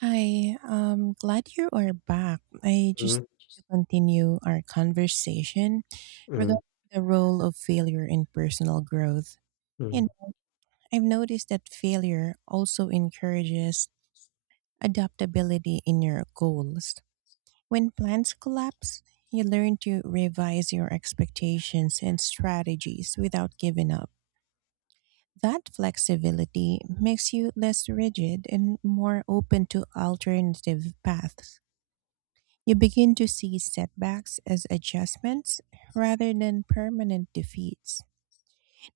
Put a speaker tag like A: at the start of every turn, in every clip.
A: Hi, glad you are back. I just
B: Mm,
A: to continue our conversation
B: mm,
A: regarding the role of failure in personal growth. You
B: mm.
A: know, I've noticed that failure also encourages adaptability in your goals. When plans collapse, you learn to revise your expectations and strategies without giving up. That flexibility makes you less rigid and more open to alternative paths. You begin to see setbacks as adjustments rather than permanent defeats.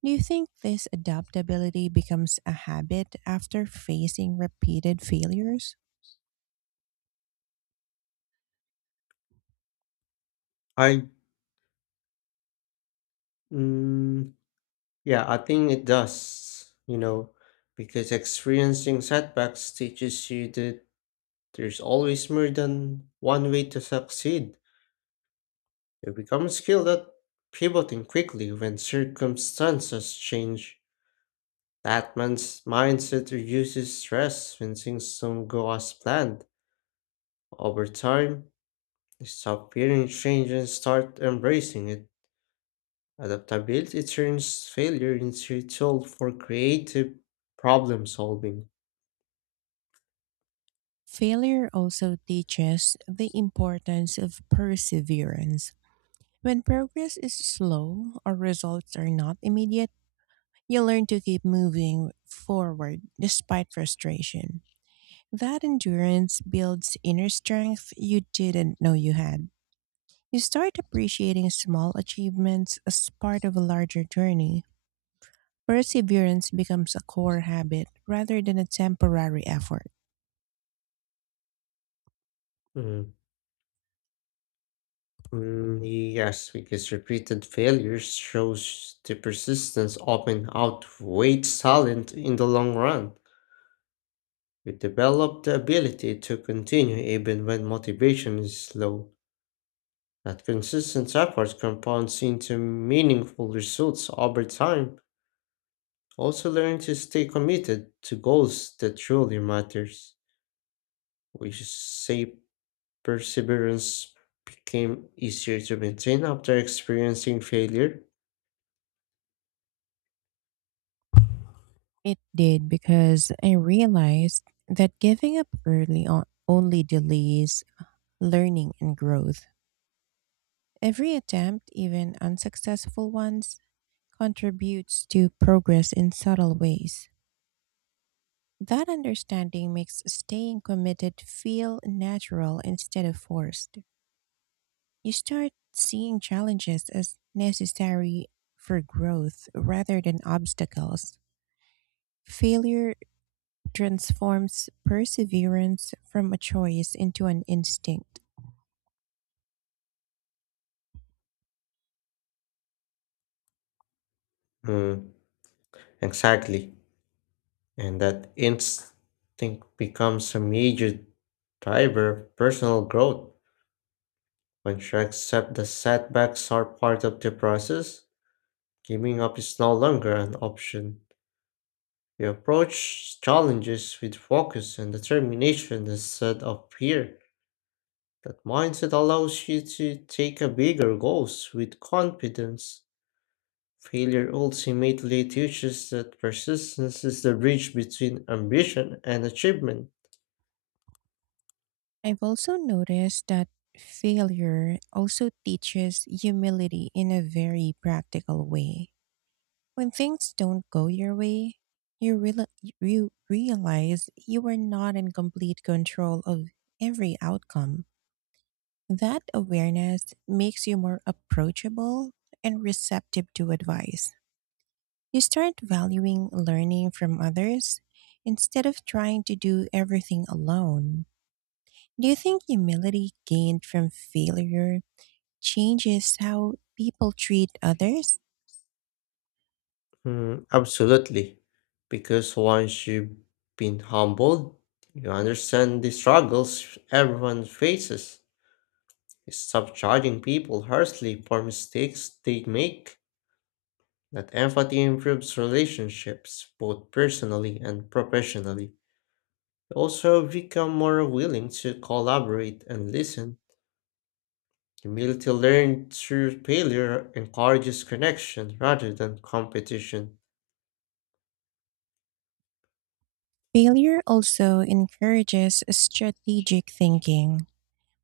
A: Do you think this adaptability becomes a habit after facing repeated failures?
B: I mm, yeah, I think it does, because experiencing setbacks teaches you that there's always more than one way to succeed. You become skilled at pivoting quickly when circumstances change. That man's mindset reduces stress when things don't go as planned. Over time, you stop fearing change and start embracing it. Adaptability turns failure into a tool for creative problem solving.
A: Failure also teaches the importance of perseverance. When progress is slow or results are not immediate, you learn to keep moving forward despite frustration. That endurance builds inner strength you didn't know you had. You start appreciating small achievements as part of a larger journey. Perseverance becomes a core habit rather than a temporary effort.
B: Mm, mm, yes, because repeated failures shows the persistence often outweighs talent in the long run. We develop the ability to continue even when motivation is low. That consistent effort compounds into meaningful results over time. Also learn to stay committed to goals that truly matters. We shape. Perseverance became easier to maintain after experiencing failure.
A: It did because I realized that giving up early on only delays learning and growth. Every attempt, even unsuccessful ones, contributes to progress in subtle ways. That understanding makes staying committed feel natural instead of forced. You start seeing challenges as necessary for growth rather than obstacles. Failure transforms perseverance from a choice into an instinct.
B: Mm, exactly. And that instinct becomes a major driver of personal growth. Once you accept the setbacks are part of the process, giving up is no longer an option. You approach challenges with focus and determination instead of fear. That mindset allows you to take a bigger goals with confidence. Failure ultimately teaches that persistence is the bridge between ambition and achievement.
A: I've also noticed that failure also teaches humility in a very practical way. When things don't go your way, you realize you are not in complete control of every outcome. That awareness makes you more approachable and receptive to advice. You start valuing learning from others instead of trying to do everything alone. Do you think humility gained from failure changes how people treat others?
B: Mm, absolutely. Because once you've been humbled, you understand the struggles everyone faces. You stop judging people harshly for mistakes they make. That empathy improves relationships, both personally and professionally. You also become more willing to collaborate and listen. Humility learned through failure encourages connection rather than competition.
A: Failure also encourages strategic thinking.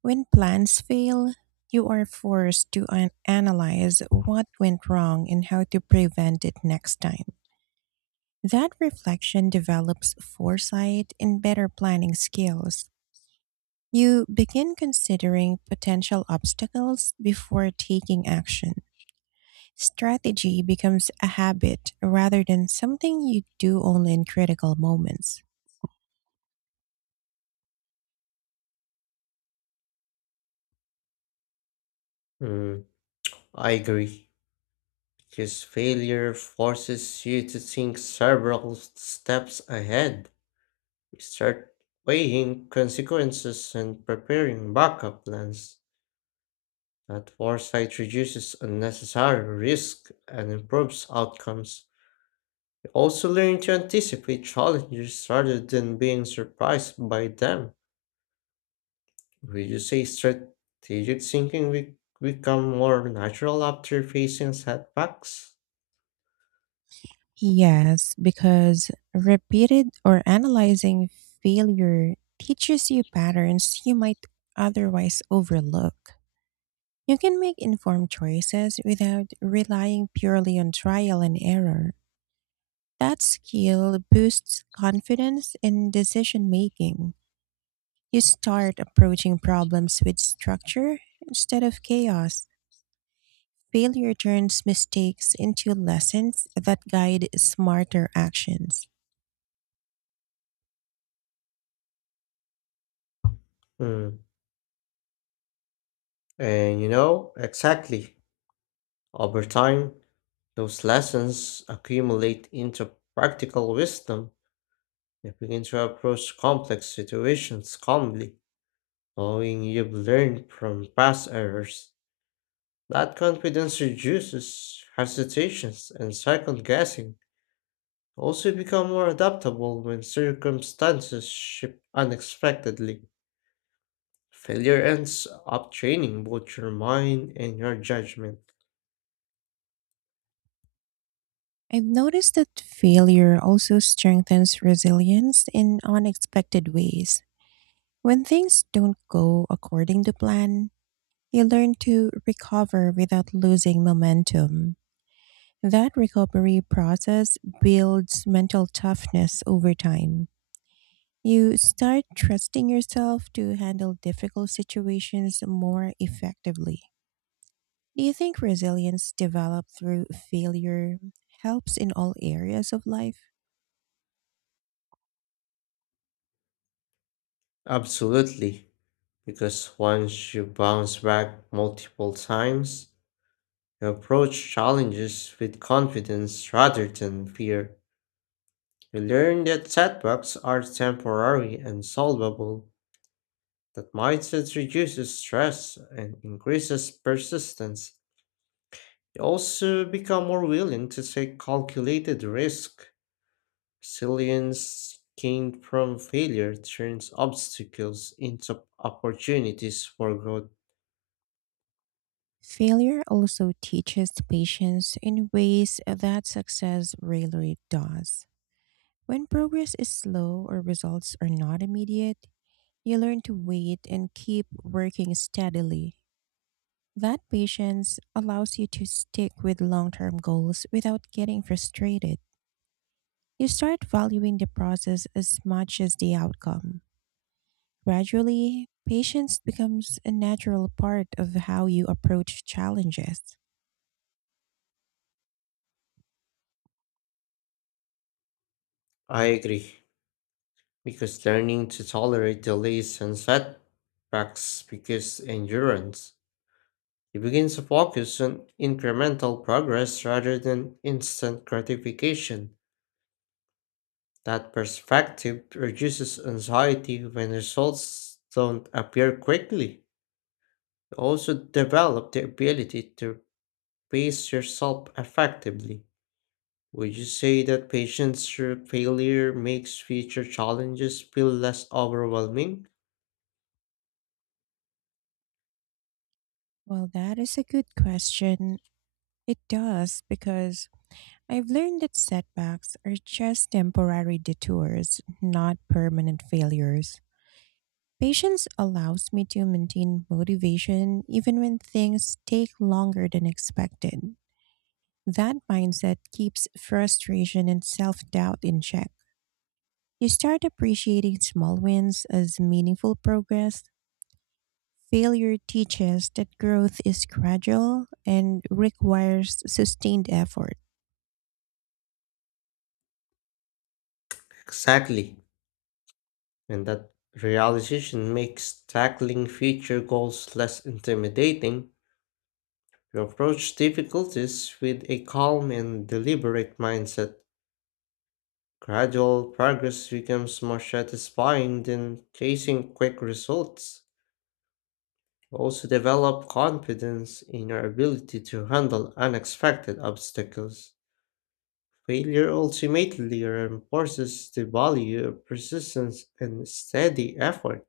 A: When plans fail, you are forced to analyze what went wrong and how to prevent it next time. That reflection develops foresight and better planning skills. You begin considering potential obstacles before taking action. Strategy becomes a habit rather than something you do only in critical moments.
B: Mm, I agree. Because failure forces you to think several steps ahead. You start weighing consequences and preparing backup plans. That foresight reduces unnecessary risk and improves outcomes. You also learn to anticipate challenges rather than being surprised by them. Would you say strategic thinking become more natural after facing setbacks?
A: Yes, because repeated or analyzing failure teaches you patterns you might otherwise overlook. You can make informed choices without relying purely on trial and error. That skill boosts confidence in decision making. You start approaching problems with structure instead of chaos. Failure turns mistakes into lessons that guide smarter actions.
B: Hmm. And exactly. Over time, those lessons accumulate into practical wisdom. You begin to approach complex situations calmly, knowing you've learned from past errors. That confidence reduces hesitations and second guessing. Also become more adaptable when circumstances shift unexpectedly. Failure ends up training both your mind and your judgment.
A: I've noticed that failure also strengthens resilience in unexpected ways. When things don't go according to plan, you learn to recover without losing momentum. That recovery process builds mental toughness over time. You start trusting yourself to handle difficult situations more effectively. Do you think resilience developed through failure helps in all areas of life?
B: Absolutely. Because once you bounce back multiple times, you approach challenges with confidence rather than fear. You learn that setbacks are temporary and solvable. That mindset reduces stress and increases persistence. They also become more willing to take calculated risk. Resilience gained from failure turns obstacles into opportunities for growth.
A: Failure also teaches patience in ways that success rarely does. When progress is slow or results are not immediate, you learn to wait and keep working steadily. That patience allows you to stick with long term goals without getting frustrated. You start valuing the process as much as the outcome. Gradually, patience becomes a natural part of how you approach challenges.
B: I agree, because learning to tolerate delays and setbacks because endurance. You begin to focus on incremental progress rather than instant gratification. That perspective reduces anxiety when results don't appear quickly. You also develop the ability to pace yourself effectively. Would you say that patience through failure makes future challenges feel less overwhelming?
A: Well, that is a good question. It does because I've learned that setbacks are just temporary detours, not permanent failures. Patience allows me to maintain motivation even when things take longer than expected. That mindset keeps frustration and self doubt in check. You start appreciating small wins as meaningful progress. Failure teaches that growth is gradual and requires sustained effort.
B: Exactly. And that realization makes tackling future goals less intimidating. You approach difficulties with a calm and deliberate mindset. Gradual progress becomes more satisfying than chasing quick results. Also, develop confidence in your ability to handle unexpected obstacles. Failure ultimately reinforces the value of persistence and steady effort.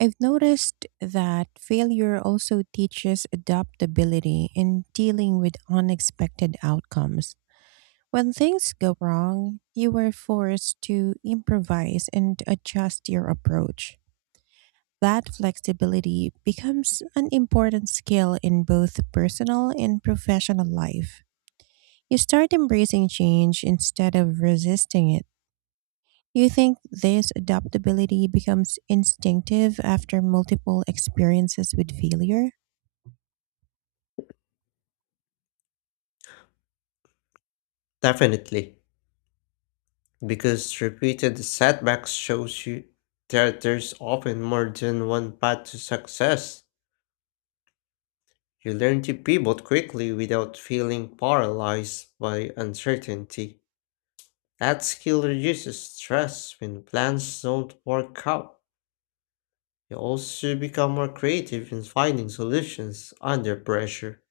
A: I've noticed that failure also teaches adaptability in dealing with unexpected outcomes. When things go wrong, you were forced to improvise and adjust your approach. That flexibility becomes an important skill in both personal and professional life. You start embracing change instead of resisting it. You think this adaptability becomes instinctive after multiple experiences with failure?
B: Definitely, because repeated setbacks shows you that there's often more than one path to success. You learn to pivot quickly without feeling paralyzed by uncertainty. That skill reduces stress when plans don't work out. You also become more creative in finding solutions under pressure.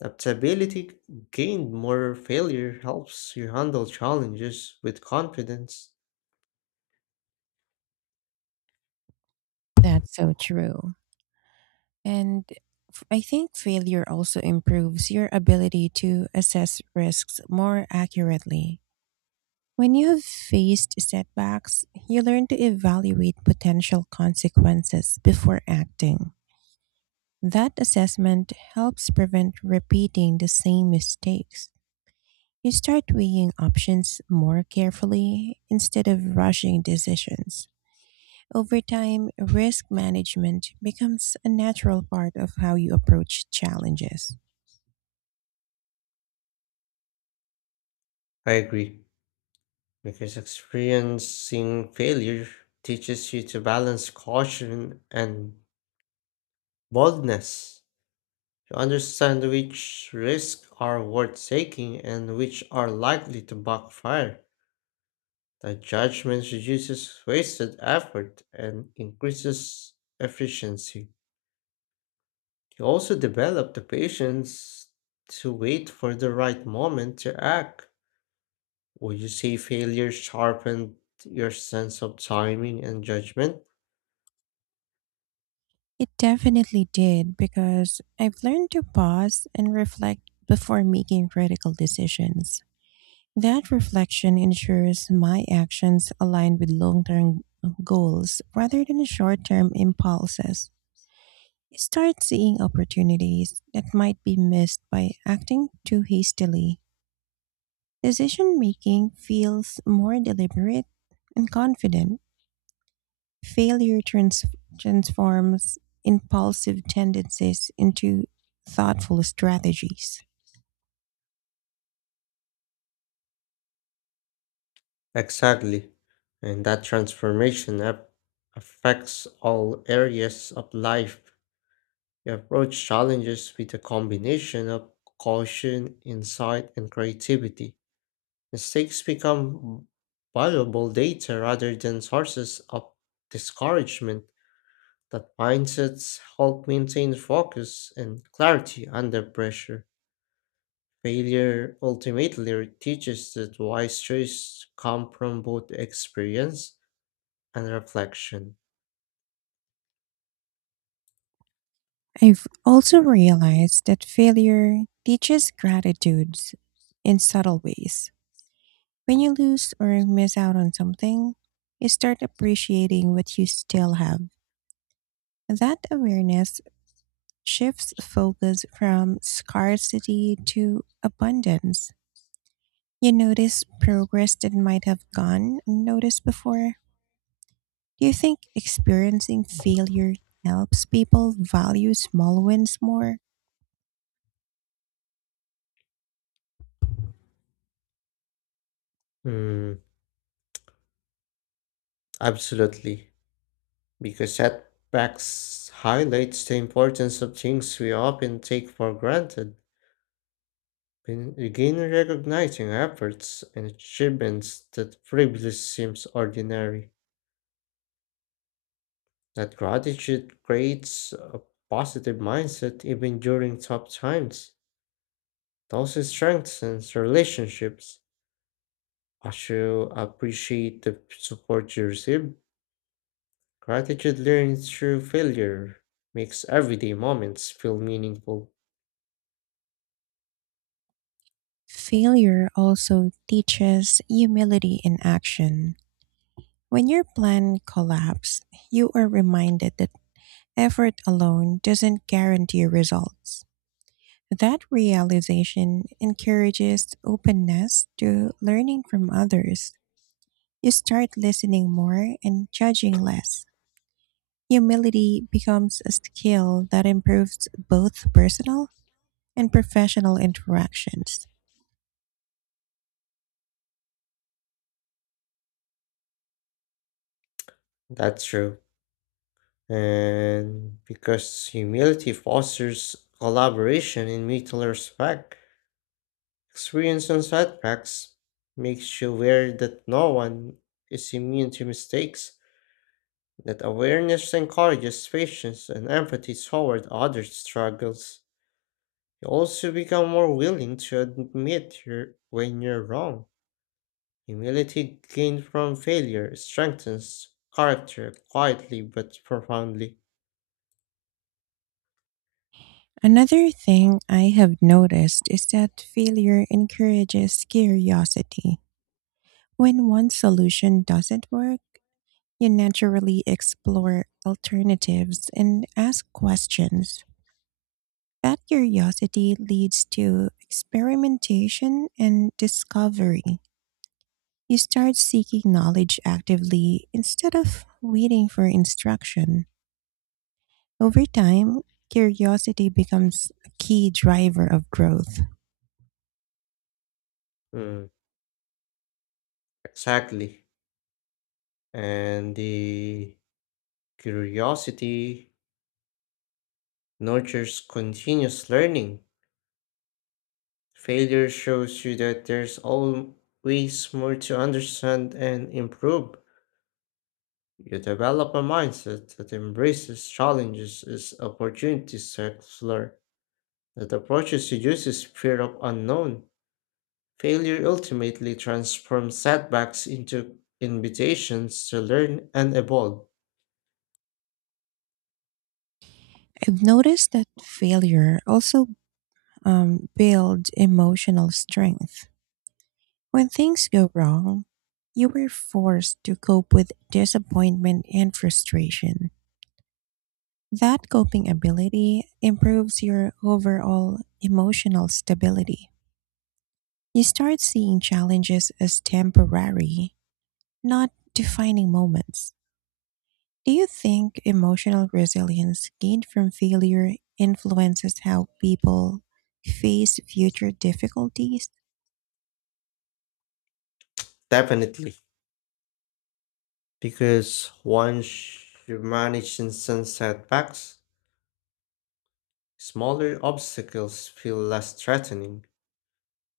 B: Adaptability gained more failure helps you handle challenges with confidence.
A: That's so true. And I think failure also improves your ability to assess risks more accurately. When you have faced setbacks, you learn to evaluate potential consequences before acting. That assessment helps prevent repeating the same mistakes. You start weighing options more carefully instead of rushing decisions. Over time, risk management becomes a natural part of how you approach challenges.
B: I agree, because experiencing failure teaches you to balance caution and boldness. You understand which risks are worth taking and which are likely to backfire. The judgment reduces wasted effort and increases efficiency. You also develop the patience to wait for the right moment to act. Would you say failure sharpened your sense of timing and judgment?
A: It definitely did because I've learned to pause and reflect before making critical decisions. That reflection ensures my actions align with long term goals rather than short term impulses. You start seeing opportunities that might be missed by acting too hastily. Decision making feels more deliberate and confident. Failure trans- transforms impulsive tendencies into thoughtful strategies.
B: Exactly. And that transformation affects all areas of life. You approach challenges with a combination of caution, insight, and creativity. Mistakes become valuable data rather than sources of discouragement. That mindsets help maintain focus and clarity under pressure. Failure ultimately teaches that wise choices come from both experience and reflection.
A: I've also realized that failure teaches gratitude in subtle ways. When you lose or miss out on something, you start appreciating what you still have. That awareness shifts focus from scarcity to abundance. You notice progress that might have gone unnoticed before. Do you think experiencing failure helps people value small wins more?
B: Hmm, absolutely. Because setbacks highlights the importance of things we often take for granted. Begin begin recognizing efforts and achievements that previously seems ordinary. That gratitude creates a positive mindset even during tough times. It also strengthens relationships. As you appreciate the support you receive, gratitude learned through failure makes everyday moments feel meaningful.
A: Failure also teaches humility in action. When your plan collapses, you are reminded that effort alone doesn't guarantee results. That realization encourages openness to learning from others. You start listening more and judging less. Humility becomes a skill that improves both personal and professional interactions.
B: That's true. And because humility fosters collaboration and mutual respect, experience on setbacks makes you aware that no one is immune to mistakes. That awareness encourages patience and empathy toward others' struggles. You also become more willing to admit your, when you're wrong. Humility gained from failure strengthens character quietly but profoundly.
A: Another thing I have noticed is that failure encourages curiosity. When one solution doesn't work, you naturally explore alternatives and ask questions. That curiosity leads to experimentation and discovery. You start seeking knowledge actively instead of waiting for instruction. Over time, curiosity becomes a key driver of growth.
B: Mm, exactly. And the curiosity nurtures continuous learning. Failure shows you that there's always more to understand and improve. You develop a mindset that embraces challenges as opportunities to explore, that approaches to uses fear of unknown. Failure ultimately transforms setbacks into invitations to learn and evolve.
A: I've noticed that failure also builds emotional strength. When things go wrong, you were forced to cope with disappointment and frustration. That coping ability improves your overall emotional stability. You start seeing challenges as temporary, not defining moments. Do you think emotional resilience gained from failure influences how people face future difficulties?
B: Definitely. Because once you manage instant setbacks, smaller obstacles feel less threatening.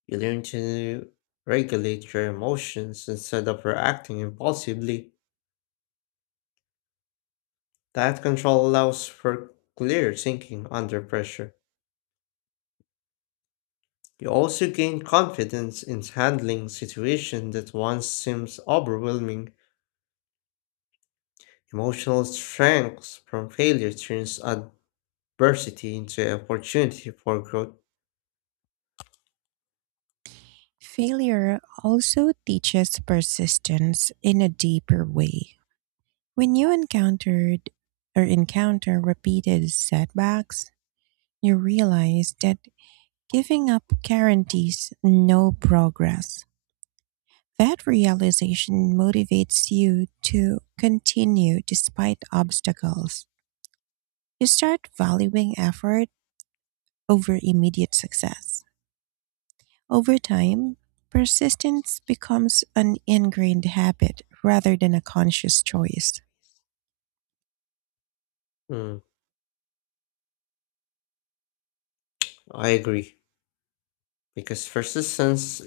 B: You learn to regulate your emotions instead of reacting impulsively. That control allows for clear thinking under pressure. You also gain confidence in handling situations that once seems overwhelming. Emotional strength from failure turns adversity into opportunity for growth.
A: Failure also teaches persistence in a deeper way. When you encountered or encounter repeated setbacks, you realize that giving up guarantees no progress. That realization motivates you to continue despite obstacles. You start valuing effort over immediate success. Over time, persistence becomes an ingrained habit rather than a conscious choice.
B: Mm, I agree. Because persistence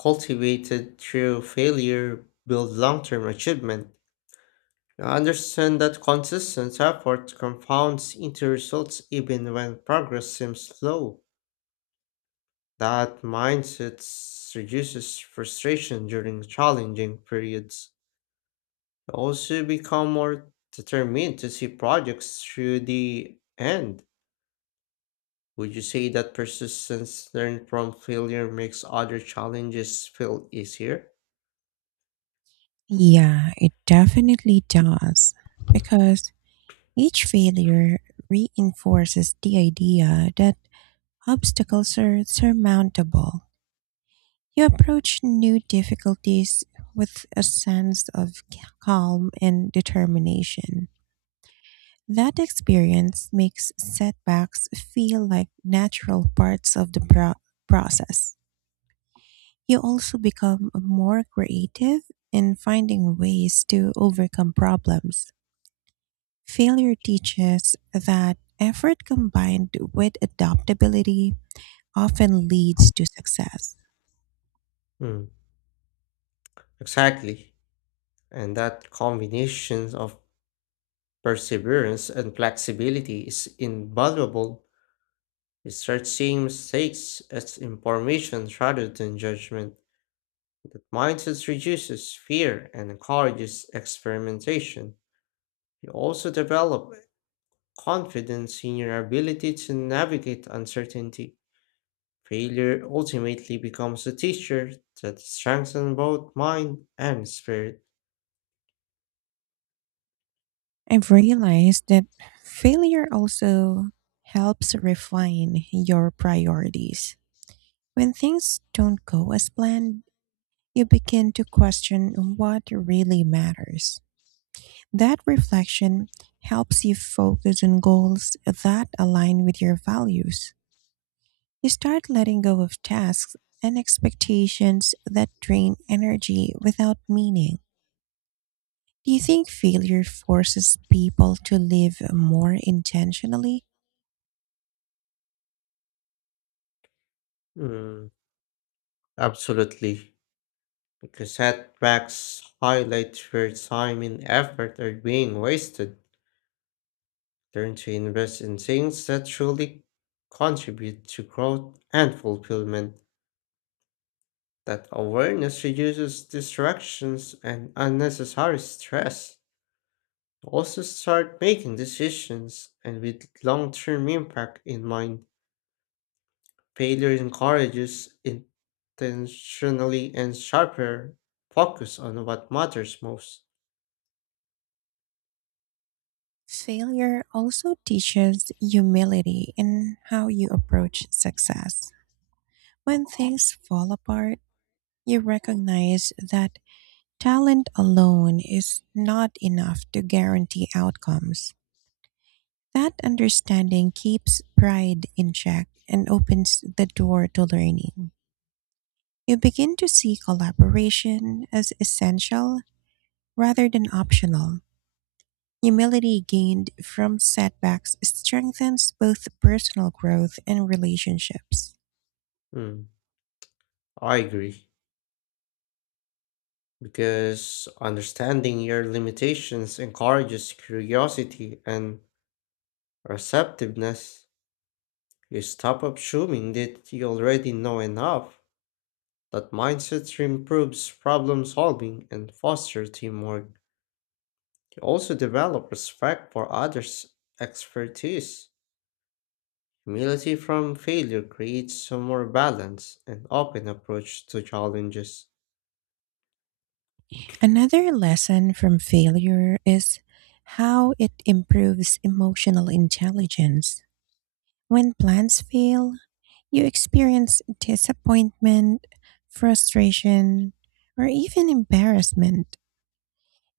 B: cultivated through failure builds long-term achievement. I understand that consistent effort compounds into results even when progress seems slow. That mindset reduces frustration during challenging periods. You also become more determined to see projects through the end. Would you say that persistence learned from failure makes other challenges feel easier?
A: Yeah, it definitely does. Because each failure reinforces the idea that obstacles are surmountable. You approach new difficulties with a sense of calm and determination. That experience makes setbacks feel like natural parts of the process. You also become more creative in finding ways to overcome problems. Failure teaches that effort combined with adaptability often leads to success.
B: Mm, exactly. And that combination of Perseverance and flexibility is invaluable. Research seeing mistakes as information rather than judgment. That mindset reduces fear and encourages experimentation. You also develop confidence in your ability to navigate uncertainty. Failure ultimately becomes a teacher that strengthens both mind and spirit.
A: I've realized that failure also helps refine your priorities. When things don't go as planned, you begin to question what really matters. That reflection helps you focus on goals that align with your values. You start letting go of tasks and expectations that drain energy without meaning. Do you think failure forces people to live more intentionally?
B: Mm, absolutely. Because setbacks highlight where time and effort are being wasted. Learn to invest in things that truly contribute to growth and fulfillment. That awareness reduces distractions and unnecessary stress. Also, start making decisions and with long term impact in mind. Failure encourages intentionally and sharper focus on what matters most.
A: Failure also teaches humility in how you approach success. When things fall apart, you recognize that talent alone is not enough to guarantee outcomes. That understanding keeps pride in check and opens the door to learning. You begin to see collaboration as essential rather than optional. Humility gained from setbacks strengthens both personal growth and relationships.
B: Hmm, I agree. Because understanding your limitations encourages curiosity and receptiveness. You stop assuming that you already know enough. That mindset improves problem solving and fosters teamwork. You also develop respect for others' expertise. Humility from failure creates a more balanced and open approach to challenges.
A: Another lesson from failure is how it improves emotional intelligence. When plans fail, you experience disappointment, frustration, or even embarrassment.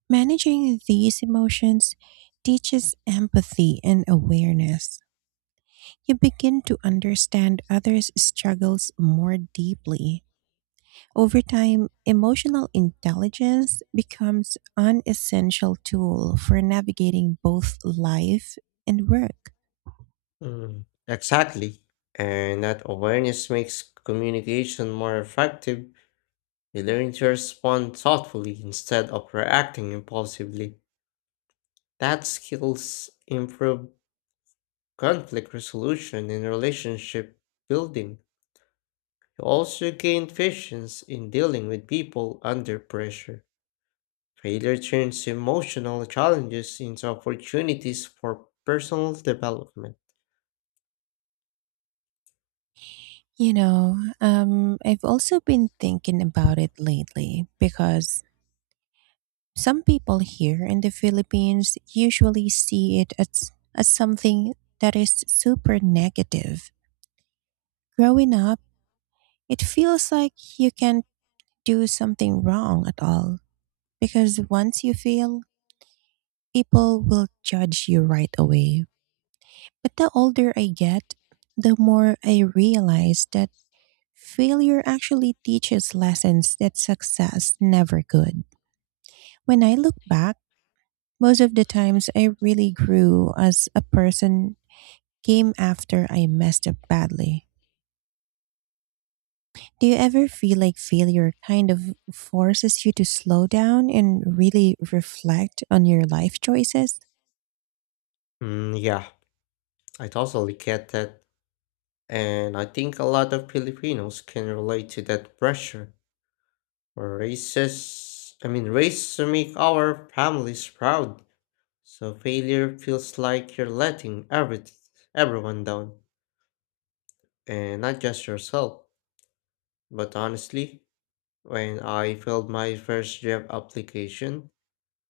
A: Managing these emotions teaches empathy and awareness. You begin to understand others' struggles more deeply. Over time, emotional intelligence becomes an essential tool for navigating both life and work.
B: Mm, exactly. And that awareness makes communication more effective. You learn to respond thoughtfully instead of reacting impulsively. That skills improve conflict resolution and relationship building. You also gain patience in dealing with people under pressure. Failure turns emotional challenges into opportunities for personal development.
A: You know, I've also been thinking about it lately because some people here in the Philippines usually see it as something that is super negative. Growing up, it feels like you can't do something wrong at all because once you fail, people will judge you right away. But the older I get, the more I realize that failure actually teaches lessons that success never could. When I look back, most of the times I really grew as a person came after I messed up badly. Do you ever feel like failure kind of forces you to slow down and really reflect on your life choices?
B: Mm, yeah, I totally get that. And I think a lot of Filipinos can relate to that pressure. Races, I mean, race to make our families proud. So failure feels like you're letting everyone down, and not just yourself. But honestly, when I filled my first job application,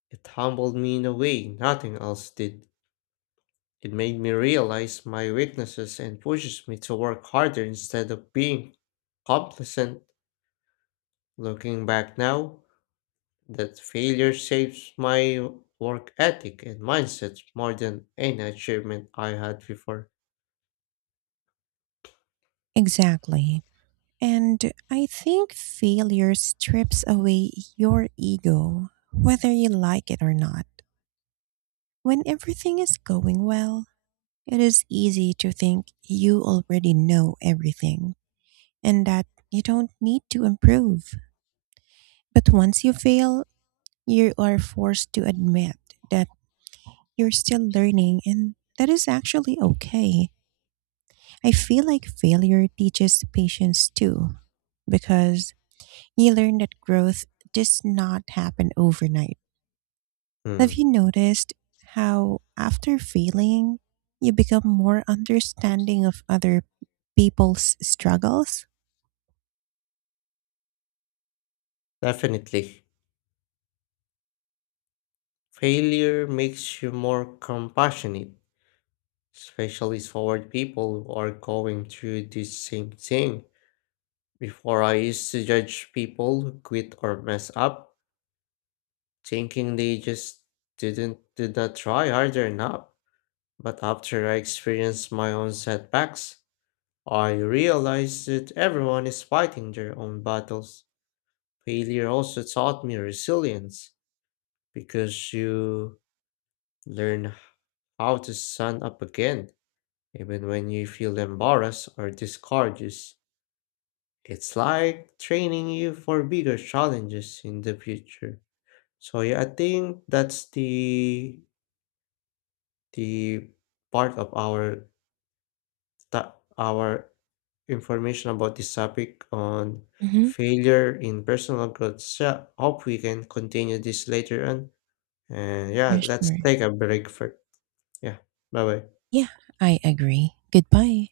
B: it humbled me in a way nothing else did. It made me realize my weaknesses and pushes me to work harder instead of being complacent. Looking back now, that failure shapes my work ethic and mindset more than any achievement I had before.
A: Exactly. And I think failure strips away your ego, whether you like it or not. When everything is going well, it is easy to think you already know everything and that you don't need to improve. But once you fail, you are forced to admit that you're still learning and that is actually okay. I feel like failure teaches patience too, because you learn that growth does not happen overnight. Have
B: Hmm,
A: you noticed how after failing, you become more understanding of other people's struggles?
B: definitely. Failure makes you more compassionate, especially toward people who are going through this same thing. Before, I used to judge people who quit or mess up, thinking they just did not try hard enough. But after I experienced my own setbacks, I realized that everyone is fighting their own battles. Failure also taught me resilience because you learn how to stand up again, even when you feel embarrassed or discouraged. It's like training you for bigger challenges in the future. So yeah, I think that's the part of our information about this topic on
A: Mhm,
B: failure in personal growth. So, hope we can continue this later on. And
A: for
B: yeah, let's
A: sure.
B: take a break for, yeah. Bye bye.
A: Yeah, I agree. Goodbye.